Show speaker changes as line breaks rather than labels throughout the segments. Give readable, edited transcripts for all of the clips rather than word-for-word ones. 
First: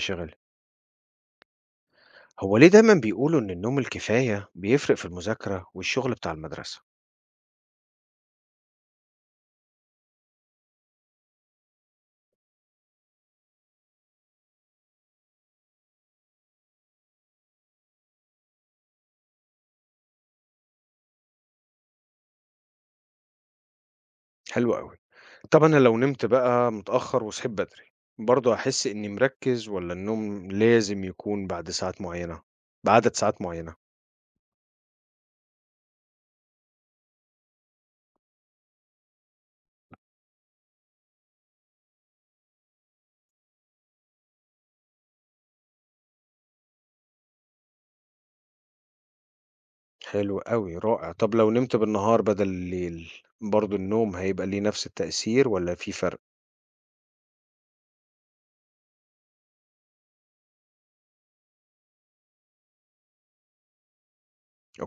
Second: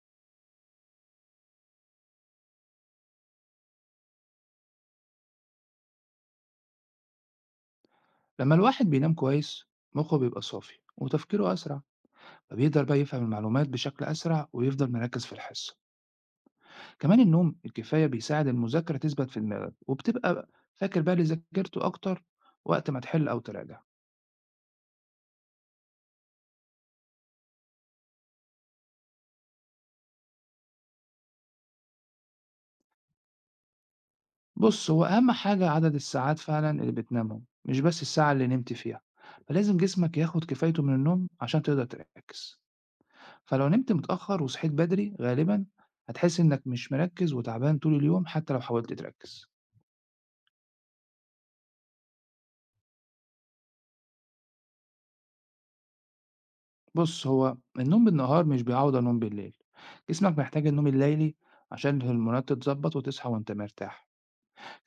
شغل. هو ليه دايما بيقولوا إن النوم الكفاية بيفرق في المذاكرة والشغل بتاع المدرسة؟
لما الواحد بينام كويس مخه بيبقى صافي وتفكيره أسرع، فبيقدر بقى يفهم المعلومات بشكل أسرع ويفضل مركز في الحصة. كمان النوم الكفاية بيساعد المذاكرة تثبت في دماغك وبتبقى فاكر بقى اللي ذاكرته أكتر وقت ما تحل أو تراجع.
حلو قوي. طب أنا لو نمت بقى متأخر وصحيت بدري، برضه هحس إني مركز ولا النوم لازم يكون بعدد ساعات معينة؟
بص، هو أهم حاجة عدد الساعات فعلا اللي بتنامهم مش بس الساعة اللي نمت فيها، فلازم جسمك ياخد كفايته من النوم عشان تقدر تركز. فلو نمت متأخر وصحيت بدري غالبا هتحس إنك مش مركز وتعبان طول اليوم حتى لو حاولت تركز.
حلو قوي، رائع. طب لو نمت بالنهار بدل الليل، برضه النوم هيبقى ليه نفس التأثير ولا في فرق؟
بُص، هو النوم بالنهار مش بيعوّض النوم بالليل، جسمك محتاج النوم الليلي عشان الهرمونات تتضبّط وتصحى وأنت مرتاح.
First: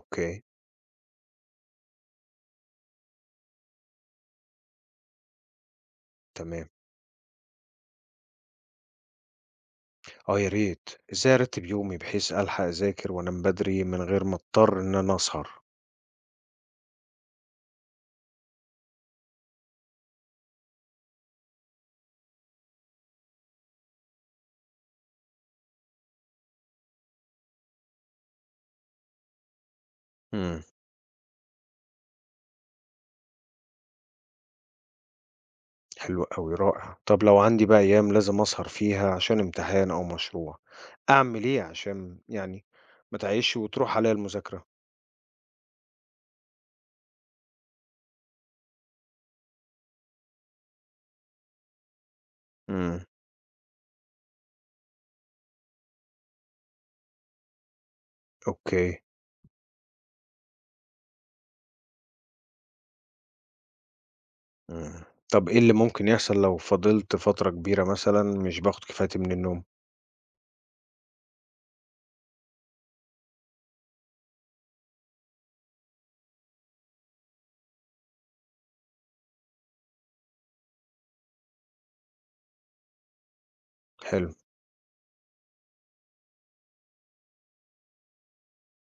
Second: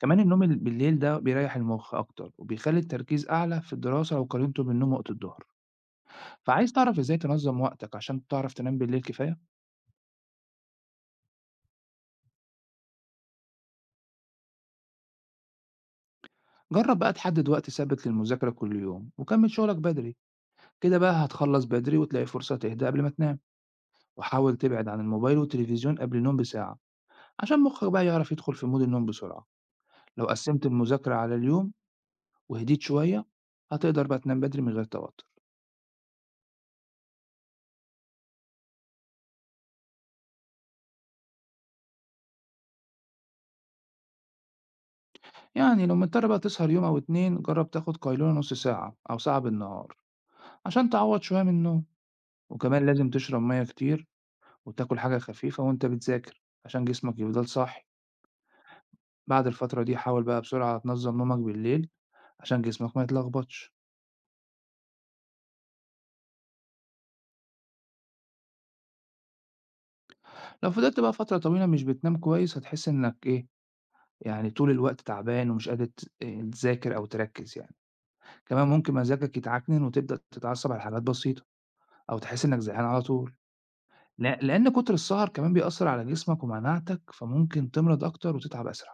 كمان النوم بالليل ده بيريّح المُخ أكتر وبيخلّي التركيز أعلى في الدراسة لو قارنته بالنوم وقت الضهر.
تمام.
فعايز تعرف إزاي تنظّم وقتك عشان تعرف تنام بالليل كفاية؟
اه يا ريت، ازاي ارتب يومي بحيث الحق اذاكر وانام بدري من غير ما اضطر ان انا اسهر؟
جرّب بقى تحدد وقت ثابت للمذاكرة كل يوم وكمّل شغلك بدري، كده بقى هتخلّص بدري وتلاقي فرصة تهدى قبل ما تنام. وحاول تبعد عن الموبايل والتلفزيون قبل النوم بساعة عشان مُخّك بقى يعرف يدخل في مود النوم بسرعة. لو
مم.
قسّمت المذاكرة على اليوم وهديت شوية هتقدر بقى تنام بدري من غير توتر.
حلو أوي، رائع. طب لو عندي بقى أيام لازم أسهر فيها عشان امتحان أو مشروع، أعمل إيه عشان يعني ما تعيش وتروح عليَّ المذاكرة؟
يعني لو مضطر بقى تسهر يوم أو اتنين جرب تاخد قيلولة نص ساعة أو ساعة بالنهار عشان تعوض شوية من النوم، وكمان
إمم.
لازم تشرب مية كتير وتاكل حاجة خفيفة وانت بتذاكر عشان جسمك يفضل صاحي.
أوكي.
بعد الفترة دي حاول بقى بسرعة تنظم نومك بالليل عشان جسمك ما يتلخبطش.
إمم. طب إيه اللي ممكن يحصل لو فضلت فترة كبيرة مثلًا مش باخد كفايتي من النوم؟
لو فضلت بقى فترة طويلة مش بتنام كويس هتحس انك ايه، يعني طول الوقت تعبان ومش قادر ت- إيه، تذاكر او تركز يعني. كمان ممكن مزاجك يتعكنن وتبدأ تتعصب على حاجات بسيطة أو تحس إنك زهقان على طول.
حلو.
لأ، لأن كتر السهر كمان بيأثّر على جسمك ومناعتك، فممكن تمرض أكتر وتتعب أسرع.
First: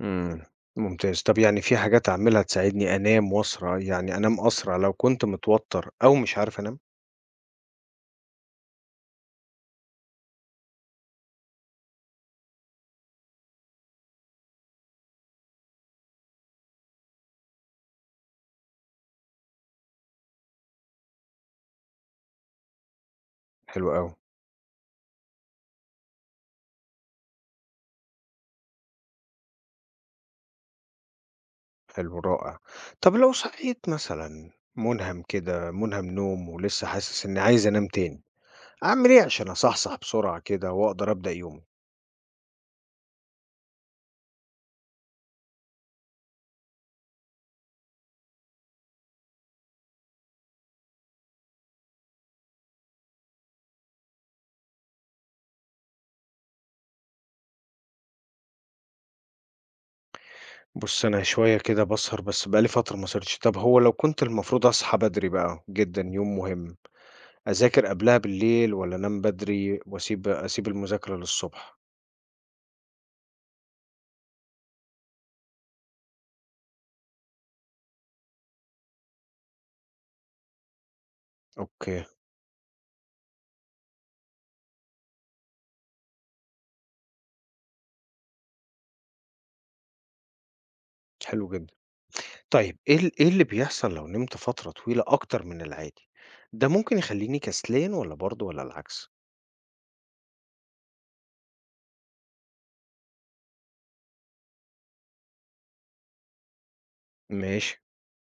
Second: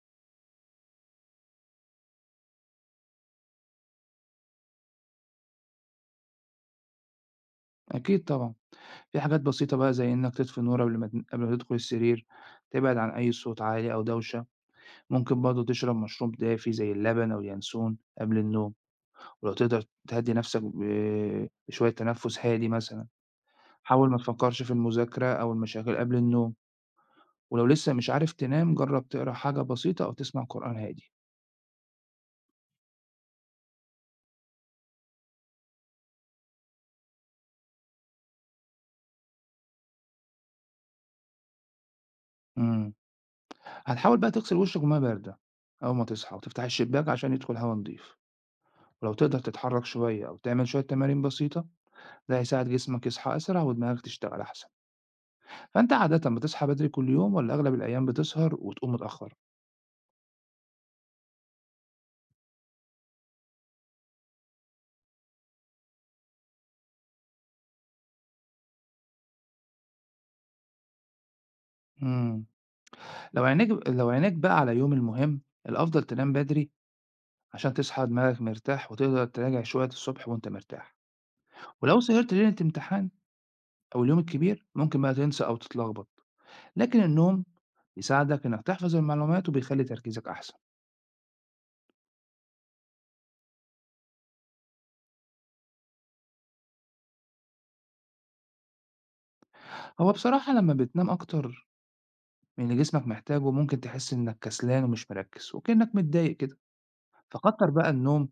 إمم. ممتاز. طب يعني في حاجات أعملها تساعدني أنام وأسرع يعني أنام أسرع لو كنت متوتر أو مش عارف أنام؟
أكيد طبعًا، في حاجات بسيطة بقى زي إنك تطفي النور قبل ما تدخل السرير، تبعد عن أي صوت عالي أو دوشة، ممكن برضه تشرب مشروب دافي زي اللبن أو اليانسون قبل النوم. ولو تقدر تهدّي نفسك بشوية تنفس هادي مثلًا،
حلو أوي.
حاول ما تفكّرش في المذاكرة أو المشاغل قبل النوم. ولو لسه مش عارف تنام جرّب تقرا حاجة بسيطة أو تسمع قرآن هادي.
حلو رائع. طب لو صحيت مثلًا مُنهَم نوم، ولسه حاسس إني عايز أنام تاني، أعمل إيه عشان أصحصح بسرعة كده وأقدر أبدأ يومي؟
إمم. هتحاول بقى تغسل وشك بمَيّة باردة أول ما تصحى وتفتح الشباك عشان يدخل هوا نضيف، ولو تقدر تتحرك شوية أو تعمل شوية تمارين بسيطة ده هيساعد جسمك يصحى أسرع ودماغك تشتغل أحسن. فأنت عادةً بتصحى بدري كل يوم والّا أغلب الأيام بتسهر وتقوم متأخر؟
بُص، أنا شوية كده باسهر بس بقى لي فترة ما سهرتش. طب هو لو كنت المفروض أصحى بدري بقى جدًا يوم مهم، أذاكر قبلها بالليل والّا أنام بدري وأسيب المذاكرة للصبح؟
إمم. لو عينيك بقى على يوم المهم الأفضل تنام بدري عشان تصحى دماغك مرتاح وتقدر تراجع شوية الصبح وأنت مرتاح. ولو
أوكي،
سهرت ليلة امتحان أو اليوم الكبير ممكن بقى تنسى أو تتلخبط، لكن النوم بيساعدك إنك تحفظ المعلومات وبيخلّي تركيزك أحسن.
حلو جدًا. طيب إيه إيه اللي بيحصل لو نمت فترة طويلة أكتر من العادي؟ ده ممكن يخلّيني كسلان والّا برضه والّا العكس؟
هو بصراحة لما بتنام أكتر من اللي جسمك محتاجه ممكن تحس إنك كسلان ومش مركز وكأنك متضايق كده. فكتر
ماشي.
بقى النوم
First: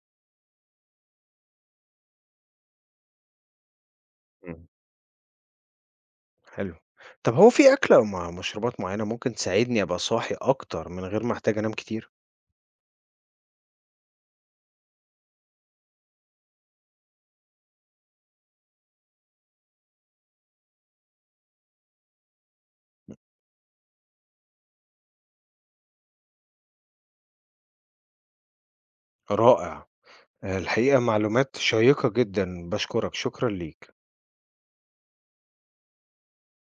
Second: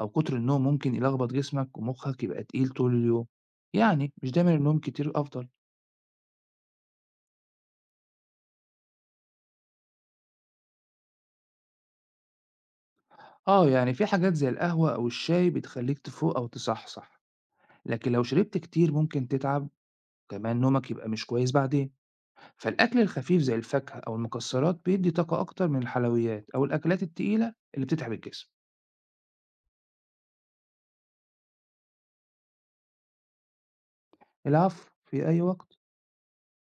أو كتر النوم ممكن يلخبط جسمك ومخك يبقى تقيل طول اليوم، يعني مش دايما
إمم.
النوم كتير أفضل.
حلو. طب هو في أكلة أو مشروبات معيّنة ممكن تساعدني أبقى صاحي أكتر من غير ما أحتاج أنام كتير؟
آه، يعني في حاجات زي القهوة أو الشاي بتخليك تفوق أو تصحصح، لكن لو شربت كتير ممكن تتعب، كمان نومك يبقى مش كويس بعدين. فالأكل الخفيف زي الفاكهة أو المكسرات بيدي طاقة أكتر من الحلويات أو الأكلات التقيلة اللي بتتعب الجسم.
رائع. آه، الحقيقة معلومات شيّقة جدًا، باشكرك، شكرًا ليك.
العفو، في أي وقت.